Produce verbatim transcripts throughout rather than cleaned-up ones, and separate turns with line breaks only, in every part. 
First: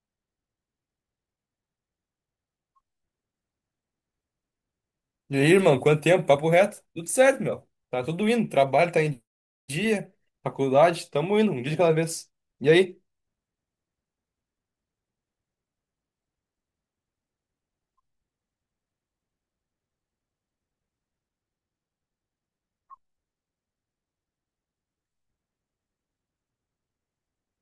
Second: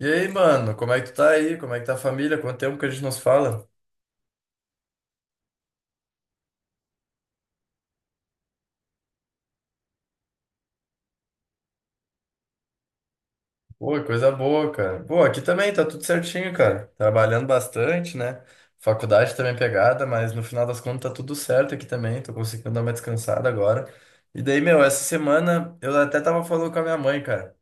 E aí, mano, como é que tu tá aí? Como é que tá a família? Quanto tempo que a gente nos fala?
E aí, irmão, quanto tempo? Papo reto? Tudo certo, meu. Tá tudo indo. Trabalho tá em dia, faculdade, tamo indo, um dia de cada vez. E aí?
Pô, coisa boa, cara. Pô, aqui também tá tudo certinho, cara. Trabalhando bastante, né? Faculdade também é pegada, mas no final das contas tá tudo certo aqui também. Tô conseguindo dar uma descansada agora. E daí, meu, essa semana eu até tava falando com a minha mãe, cara.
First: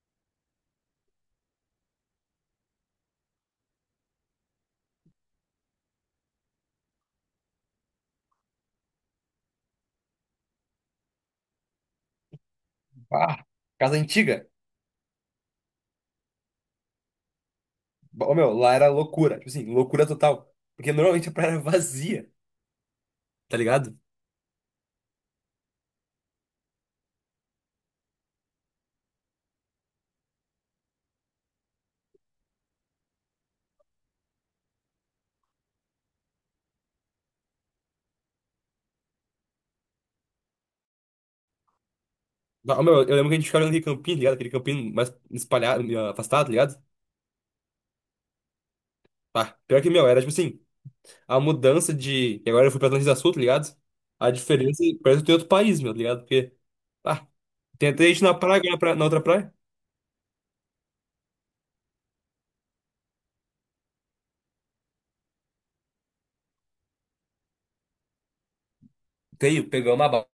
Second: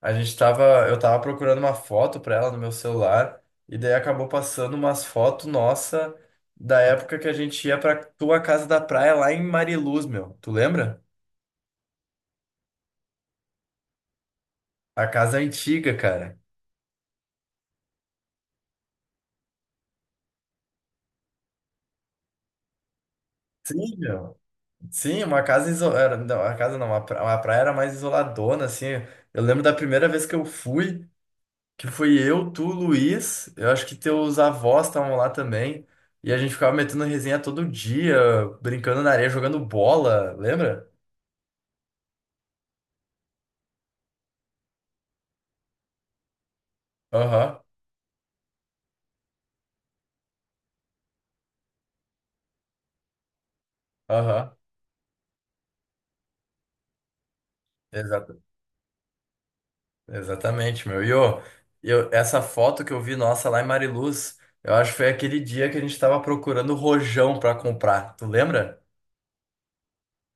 A gente tava, eu tava procurando uma foto pra ela no meu celular, e daí acabou passando umas fotos nossa da época que a gente ia pra tua casa da praia lá em Mariluz, meu. Tu lembra?
Ah, casa antiga.
A casa é antiga, cara.
Ô, meu, lá era loucura. Tipo assim, loucura total. Porque normalmente a praia era vazia, tá ligado?
Sim, meu. Sim, uma casa isolada. Não, a casa não, uma pra- uma praia era mais isoladona, assim. Eu lembro da primeira vez que eu fui, que fui eu, tu, Luiz. Eu acho que teus avós estavam lá também. E a gente ficava metendo resenha todo dia, brincando na areia, jogando bola, lembra?
Bah, ô, meu, eu lembro que a gente ficava olhando aquele campinho, tá ligado? Aquele campinho mais espalhado, meio afastado, tá ligado?
Aham,
Pá, pior que, meu, era tipo assim, a mudança de... E agora eu fui pra Atlântida Sul, tá ligado? A
aham.
diferença é que parece que eu tô em outro país, meu, tá ligado? Porque, pá, tem até gente na
Exata-
praia, agora na pra- na outra praia.
Exatamente, meu. E ô, eu, essa foto que eu vi nossa lá em Mariluz, eu acho que foi aquele dia que a gente tava procurando rojão pra comprar. Tu lembra?
Tenho, pegamos uma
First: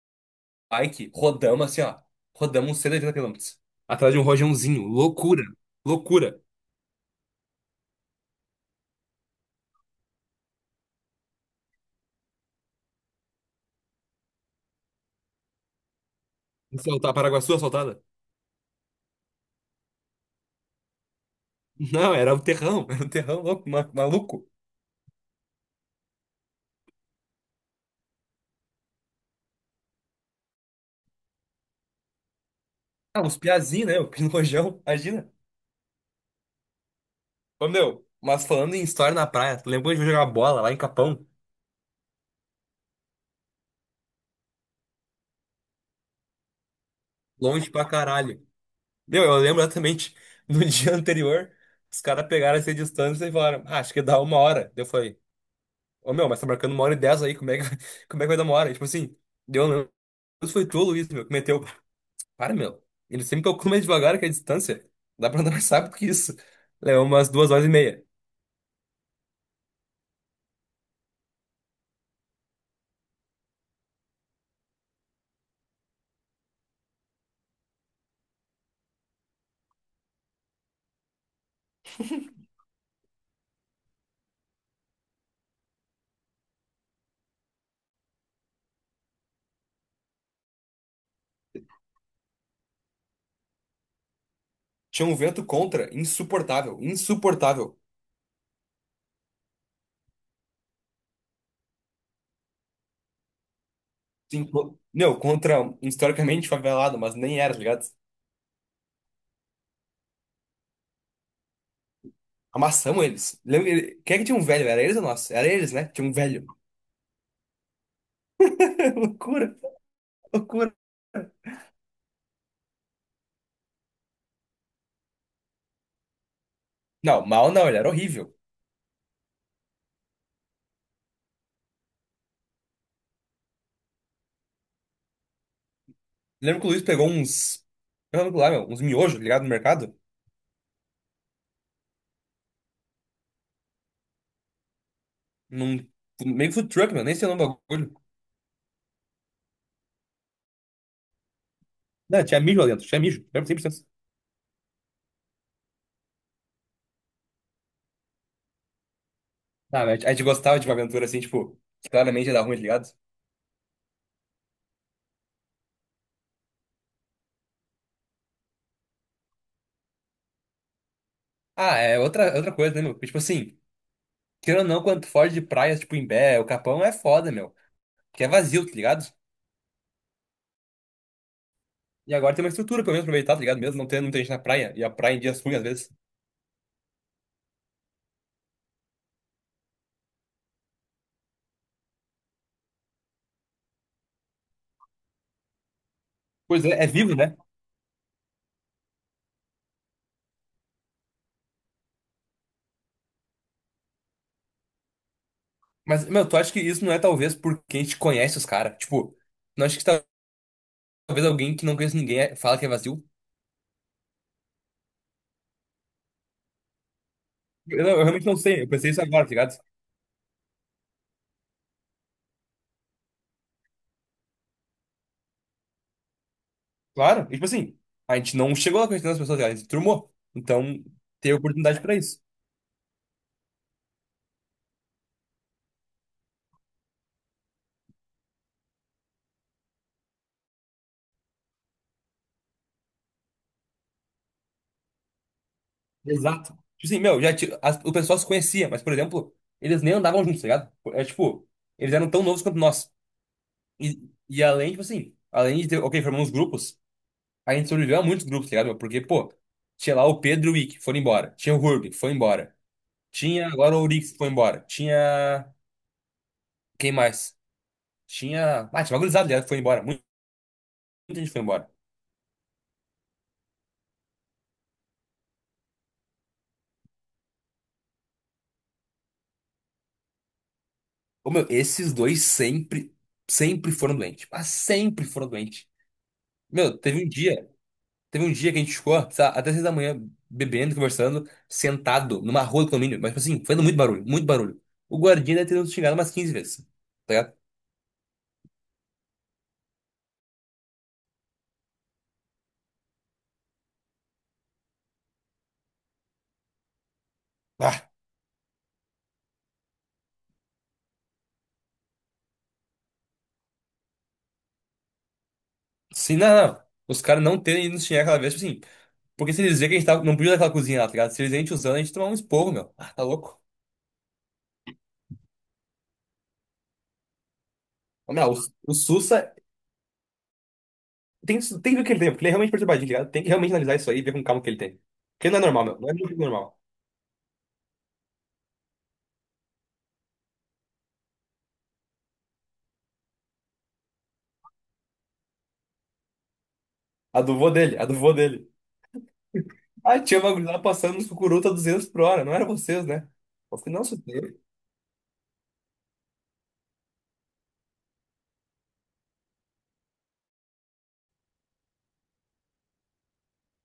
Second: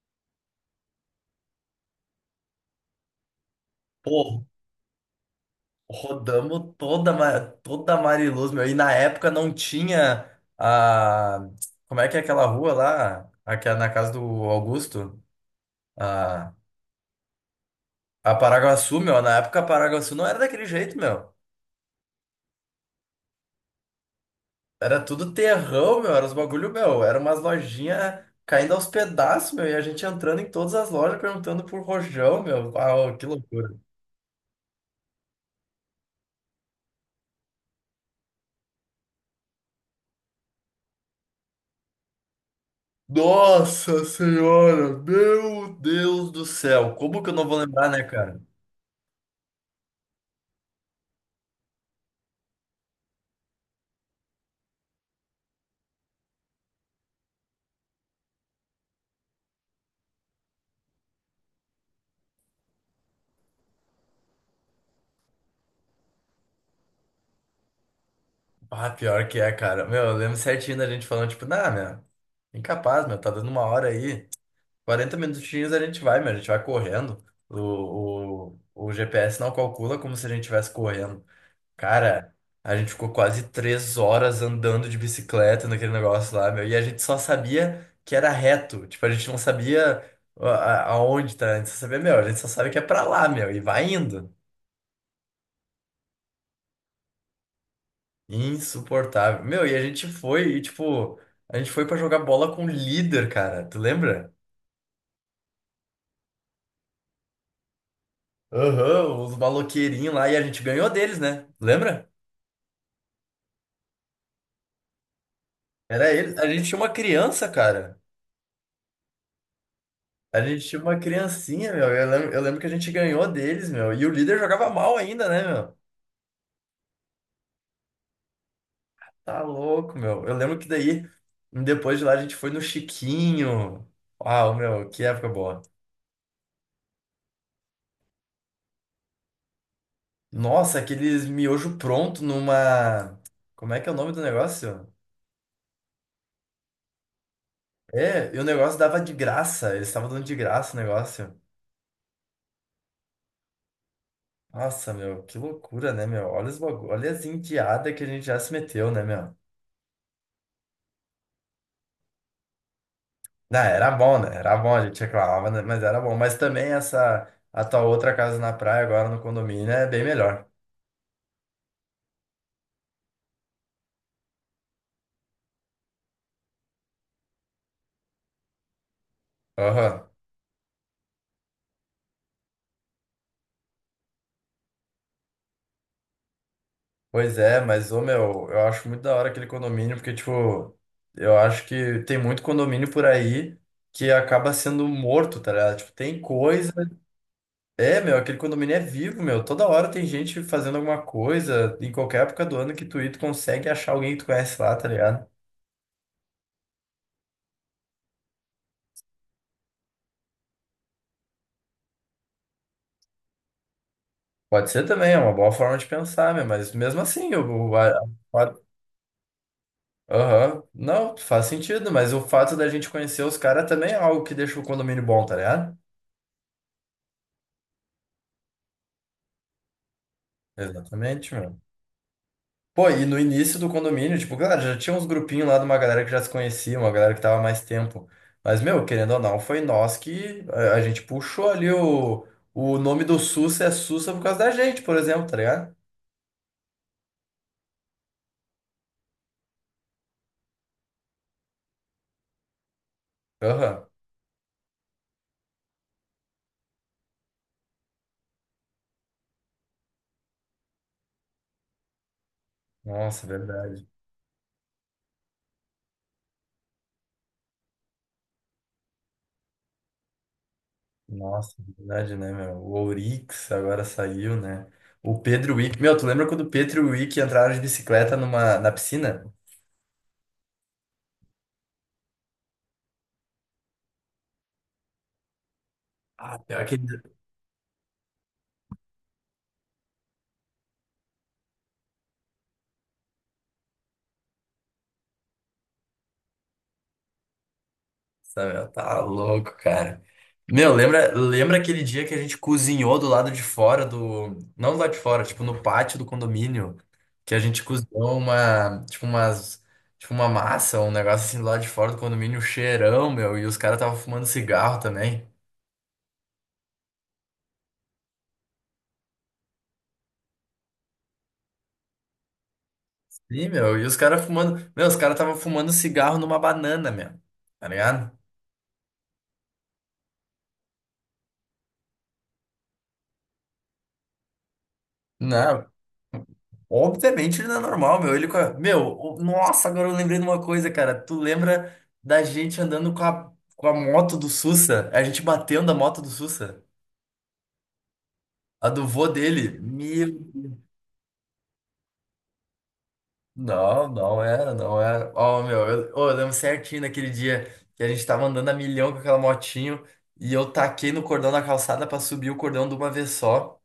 bike, rodamos assim, ó. Rodamos uns cento e oitenta quilômetros. Atrás de um
Pô,
rojãozinho. Loucura. Loucura.
rodamos toda, Ma- toda Mariluz, meu. E na época não tinha a. Como é que é aquela rua lá? Aqui é na casa do Augusto? A,
Soltar Paraguaçu assaltada?
a Paraguaçu, meu. Na época a Paraguaçu não era daquele jeito, meu.
Não, era o terrão. Era o terrão louco, ma- maluco.
Era tudo terrão, meu. Era os bagulho, meu. Era umas lojinhas caindo aos pedaços, meu. E a gente entrando em todas as lojas perguntando por rojão, meu. Uau,
Ah,
que
uns
loucura.
piazinhos, né? O rojão, imagina. Ô, meu, mas falando em história na praia, tu lembra quando a gente foi jogar bola lá em Capão?
Nossa Senhora! Meu Deus do céu! Como que eu não vou
Longe pra
lembrar, né, cara?
caralho. Meu, eu lembro exatamente. No dia anterior, os caras pegaram essa distância e falaram, ah, acho que dá uma hora. Daí eu falei, ô, meu, mas tá marcando uma hora e dez aí, como é que, como é que vai dar uma hora? E, tipo assim, deu, não. Isso foi tu, Luiz, meu, que meteu. Para, meu. Ele sempre calcula mais devagar que a distância. Dá pra andar mais rápido que isso. Levou umas duas horas e meia.
Ah, pior que é, cara. Meu, eu lembro certinho da gente falando, tipo, nah, meu, incapaz, meu, tá dando uma hora aí. Quarenta minutinhos a gente vai, meu, a gente vai correndo. O, o, o G P S não calcula como se a gente estivesse correndo. Cara, a gente ficou quase três horas andando de bicicleta naquele negócio lá, meu, e a gente só sabia que era reto. Tipo, a gente não sabia a- a- aonde tá, a gente só sabia, meu, a gente só sabe que é pra lá, meu, e vai indo.
Tinha um vento contra, insuportável, insuportável.
Insuportável. Meu, e a gente foi, e tipo, a gente foi pra jogar bola com o líder, cara. Tu lembra?
Sim, co- meu, contra um historicamente favelado, mas nem era, tá ligado?
Aham, os maloqueirinhos lá, e a gente ganhou deles, né? Lembra?
Amassamos eles. Lembra, ele- quem é que tinha um velho? Era eles ou nós? Era eles, né? Tinha
Era
um
eles.
velho.
A gente tinha uma criança, cara.
Loucura,
A gente
loucura.
tinha uma criancinha, meu. Eu lembro, eu lembro que a gente ganhou deles, meu. E o líder jogava mal ainda, né, meu?
Não, mal não, ele era horrível.
Tá louco, meu. Eu lembro que daí, depois de lá, a gente foi no Chiquinho. Uau, meu, que época boa.
Lembro que o Luiz pegou uns. Eu lembro lá, meu, uns miojos, ligado no mercado.
Nossa, aqueles miojo pronto numa. Como é que é o nome do negócio?
Num meio food truck, meu, nem sei o nome do bagulho.
É, e o negócio dava de graça, eles estavam dando de graça o negócio.
Não, tinha mijo lá dentro, tinha mijo, lembro cem por cento.
Nossa, meu, que loucura, né, meu? Olha os bagulho, olha as indiadas que a gente já se meteu, né, meu?
Ah, mas a gente gostava de uma aventura assim, tipo, que claramente ia dar ruim, tá ligado?
Não, era bom, né? Era bom, a gente reclamava, né? Mas era bom. Mas também essa, a tua outra casa na praia agora no condomínio é bem melhor.
Ah, é outra, é outra coisa, né, meu? Porque, tipo assim, querendo ou não, quando tu foge de praias, tipo, Imbé, o Capão é foda, meu. Porque é vazio, tá ligado?
Aham.
E agora tem uma estrutura pra mesmo aproveitar, tá ligado? Mesmo não tendo muita gente na praia, e a praia em dias ruins, às vezes.
Pois é, mas, ô, meu, eu acho muito da hora aquele condomínio, porque, tipo, eu acho que tem muito condomínio por aí que acaba sendo morto, tá ligado? Tipo, tem
Pois
coisa.
é, é vivo, né?
É, meu, aquele condomínio é vivo, meu. Toda hora tem gente fazendo alguma coisa, em qualquer época do ano que tu ir, tu consegue achar alguém que tu conhece lá, tá ligado?
Mas, meu, tu acha que isso não é talvez porque a gente conhece os caras? Tipo, não acho que talvez alguém que não conhece ninguém é- fala que é vazio?
Pode ser também, é uma boa forma de pensar, meu, mas mesmo assim, o. o-
Eu, não-
a-
eu realmente não
a-
sei, eu pensei isso agora, tá ligado?
aham. Não, faz sentido, mas o fato da gente conhecer os caras também é algo que deixa o condomínio bom, tá ligado?
Claro, e, tipo assim, a gente não chegou lá conhecendo as pessoas, tá ligado? A gente turmou. Então, ter
Exatamente, meu.
oportunidade pra isso.
Pô, e no início do condomínio, tipo, cara, já tinha uns grupinhos lá de uma galera que já se conhecia, uma galera que tava há mais tempo. Mas, meu, querendo ou não, foi nós que a, a gente puxou ali o, o nome do Sussa é Sussa por causa da gente, por exemplo, tá ligado?
Exato. Tipo assim, meu, já, ti- as- o pessoal se conhecia, mas, por exemplo, eles nem andavam juntos, tá ligado? É tipo, eles eram tão novos quanto nós.
Aham.
E, e além, tipo assim, além de ter, ok, formamos grupos, a gente sobreviveu a muitos grupos, tá ligado? Meu? Porque, pô, tinha lá o Pedro e o Wick, foram embora. Tinha o Hurby, foi embora.
Nossa,
Tinha agora o
verdade.
Urix, foi embora. Tinha. Quem mais? Tinha. Ah, tinha uma gurizada, tá ligado? Foi embora. Muita gente foi
Nossa,
embora.
verdade, né, meu? O Ourix agora saiu, né? O Pedro Wick. Meu, tu lembra quando o Pedro e o Wick entraram de bicicleta numa, na piscina?
Ô, meu, esses dois sempre, sempre foram doentes. Mas sempre foram doentes.
Ah, pior que
Meu, teve um dia. Teve um dia que a gente ficou, sei lá, até seis da manhã, bebendo, conversando, sentado numa rua do condomínio, mas, tipo assim, fazendo muito barulho, muito barulho. O guardinha deve ter nos xingado umas quinze vezes, tá ligado?
Samuel, tá louco, cara. Meu, lembra, lembra aquele dia que a gente cozinhou do lado de fora do. Não do lado de fora, tipo, no pátio do condomínio. Que a gente
Ah,
cozinhou uma. Tipo, umas. Tipo, uma massa, um negócio assim do lado de fora do condomínio, um cheirão, meu. E os caras estavam fumando cigarro também.
sim, não, não. Os caras não terem ido nos xingar aquela vez, tipo assim, porque se eles verem que a gente tava, não podia naquela cozinha lá, tá ligado? Se eles verem a gente usando, a gente tomava um esporro, meu. Ah, tá louco.
Sim, meu. E os caras fumando. Meu, os caras estavam fumando cigarro numa banana, meu. Tá ligado?
Ô, meu, o, o Sussa tem, tem que ver o que ele tem, porque ele é realmente perturbadinho, tá ligado? Tem que realmente analisar isso aí e ver com calma o que ele tem. Porque ele não é normal,
Não.
meu. Não é muito normal.
Obviamente ele não é normal, meu. Ele com a... Meu, o- nossa, agora eu lembrei de uma coisa, cara. Tu lembra da gente andando com a, com a moto do Sussa? A gente batendo a moto do Sussa?
A do vô dele, a do vô dele.
A do vô dele?
Aí
Meu.
tinha uma gurizada passando nos cucuruta a duzentos por hora, não era vocês, né? Eu falei, não,
Não, não
sustei.
era, não era. Ó, meu, eu, ó, eu lembro certinho daquele dia que a gente tava andando a milhão com aquela motinho e eu taquei no cordão da calçada pra subir o cordão de uma vez só.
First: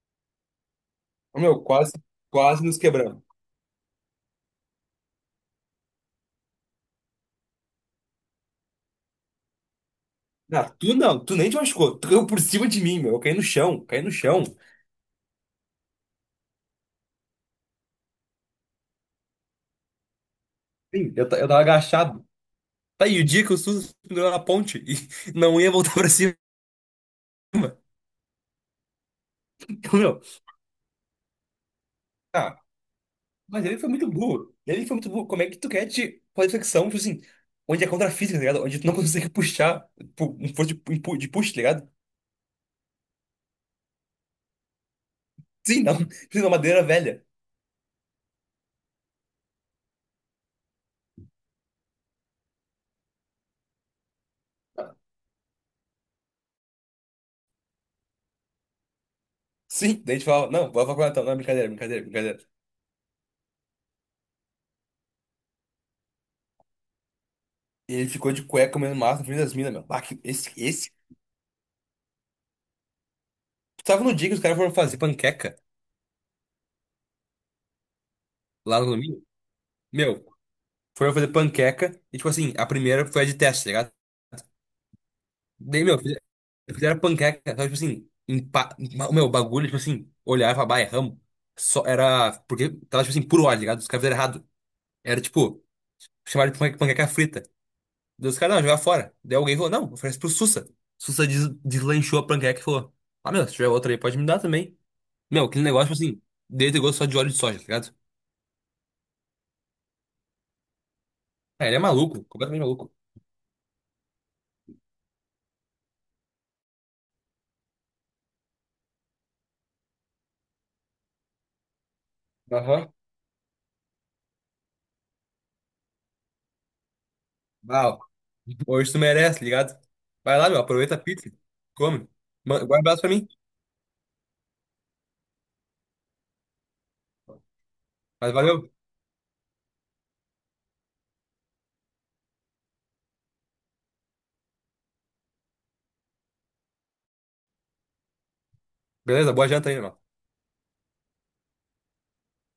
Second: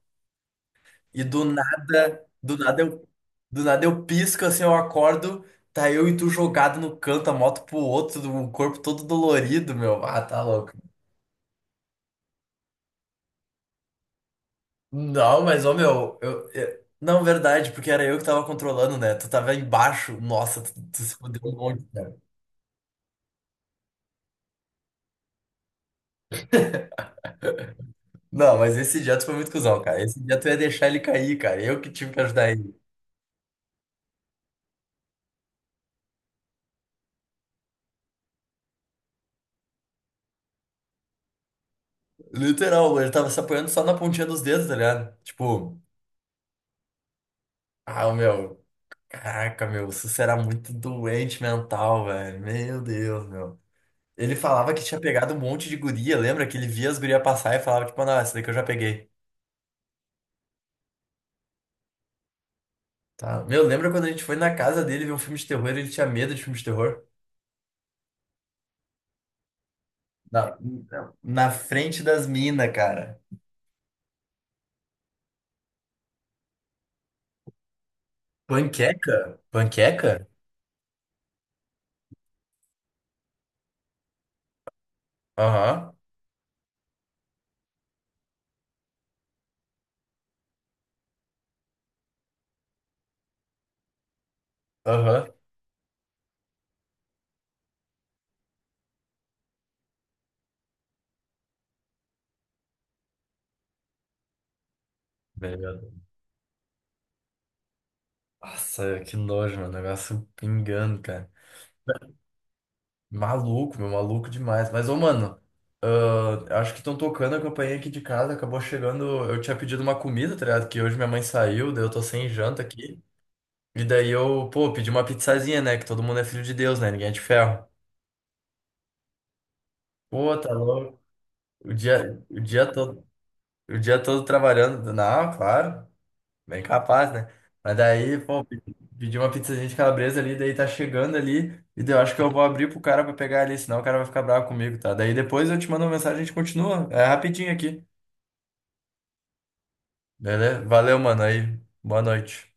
E do
Meu, quase,
nada, do
quase nos
nada eu,
quebramos.
do nada eu pisco assim, eu acordo, tá eu e tu jogado no canto, a moto pro outro, o corpo todo dolorido, meu. Ah, tá
Ah,
louco.
tu não, tu nem te machucou, tu caiu por cima de mim, meu, eu caí no chão, caí no chão.
Não, mas ô meu, eu, eu- não, verdade, porque era eu que tava controlando, né? Tu tava embaixo. Nossa, tu, tu
Sim,
se
eu, ta-
fudeu
eu
um
tava
monte, cara.
agachado. Tá, e o dia que o SUS pendurou na ponte e não ia voltar pra cima,
Não, mas esse dia tu foi muito cuzão, cara. Esse
meu.
dia tu ia deixar ele cair, cara. Eu que tive que ajudar
Ah,
ele.
mas ele foi muito burro, ele foi muito burro, como é que tu quer te fazer flexão, tipo assim, onde é contra a física, tá ligado? Onde tu não consegue puxar, pu- um força de, um pu- de push, tá ligado?
Literal, ele tava se apoiando só na pontinha dos dedos, tá ligado? Tipo,
Sim, não, precisa de uma madeira velha.
ah, meu. Caraca, meu, o Sussa era muito doente mental, velho. Meu Deus, meu. Ele falava que tinha pegado um monte de guria, lembra? Que ele via as gurias passar e falava, tipo, não, essa daqui eu já peguei.
Sim, daí a gente falava, não, vai pra faculdade, então. Não, brincadeira, brincadeira, brincadeira.
Tá. Meu, lembra quando a gente foi na casa dele ver um filme de terror, ele tinha medo de filme de terror?
E ele ficou de cueca comendo massa na frente das minas, meu. Ah, que- esse,
Na,
esse.
na frente das minas, cara.
Tu tava no dia que os caras foram fazer panqueca lá no domingo?
Panqueca?
Meu,
Panqueca?
foram fazer panqueca e, tipo assim, a primeira foi a de teste, tá ligado? Daí,
Aham,
meu, fizeram fizeram panqueca, só, tipo assim, empa... ma- meu, bagulho, tipo assim, olhar e falar, bah, erramos. Só era, porque tava, tipo assim, por hora, tá ligado? Os caras fizeram errado. Era,
aham.
tipo, chamaram de panque- panqueca frita. Dos caras, não, jogar fora. Daí alguém falou, não, oferece pro Sussa. Sussa des- deslanchou a panqueca e falou, ah, meu, se tiver outra aí, pode me dar também. Meu,
Meu
aquele negócio, tipo
Deus.
assim, dele tem gosto só de óleo de soja, tá ligado?
Nossa, que nojo, meu. Negócio pingando, cara.
Ah, ele é maluco, completamente maluco.
Maluco, meu, maluco demais. Mas, ô, mano, ah, acho que estão tocando a campainha aqui de casa. Acabou chegando. Eu tinha pedido uma comida, tá ligado? Que hoje minha mãe saiu, daí eu tô sem janta
Aham.
aqui. E daí eu, pô, pedi uma pizzazinha, né? Que todo mundo é filho de Deus, né? Ninguém é de ferro.
Uau, hoje tu merece, tá ligado?
Pô,
Vai lá,
tá
meu, aproveita a
louco.
pizza,
O
come.
dia, o
Ma-
dia
Guarda um abraço
todo,
pra mim,
o dia todo trabalhando. Não, claro. Bem capaz, né? Mas daí,
mas
pô, pe-
valeu.
pedi uma pizzazinha de calabresa ali, daí tá chegando ali, e daí eu acho que eu vou abrir pro cara pra pegar ali, senão o cara vai ficar bravo comigo, tá? Daí depois eu te mando uma mensagem e a gente continua. É rapidinho aqui.
Beleza, boa janta aí, irmão.
Beleza? Valeu, mano. Aí, boa noite.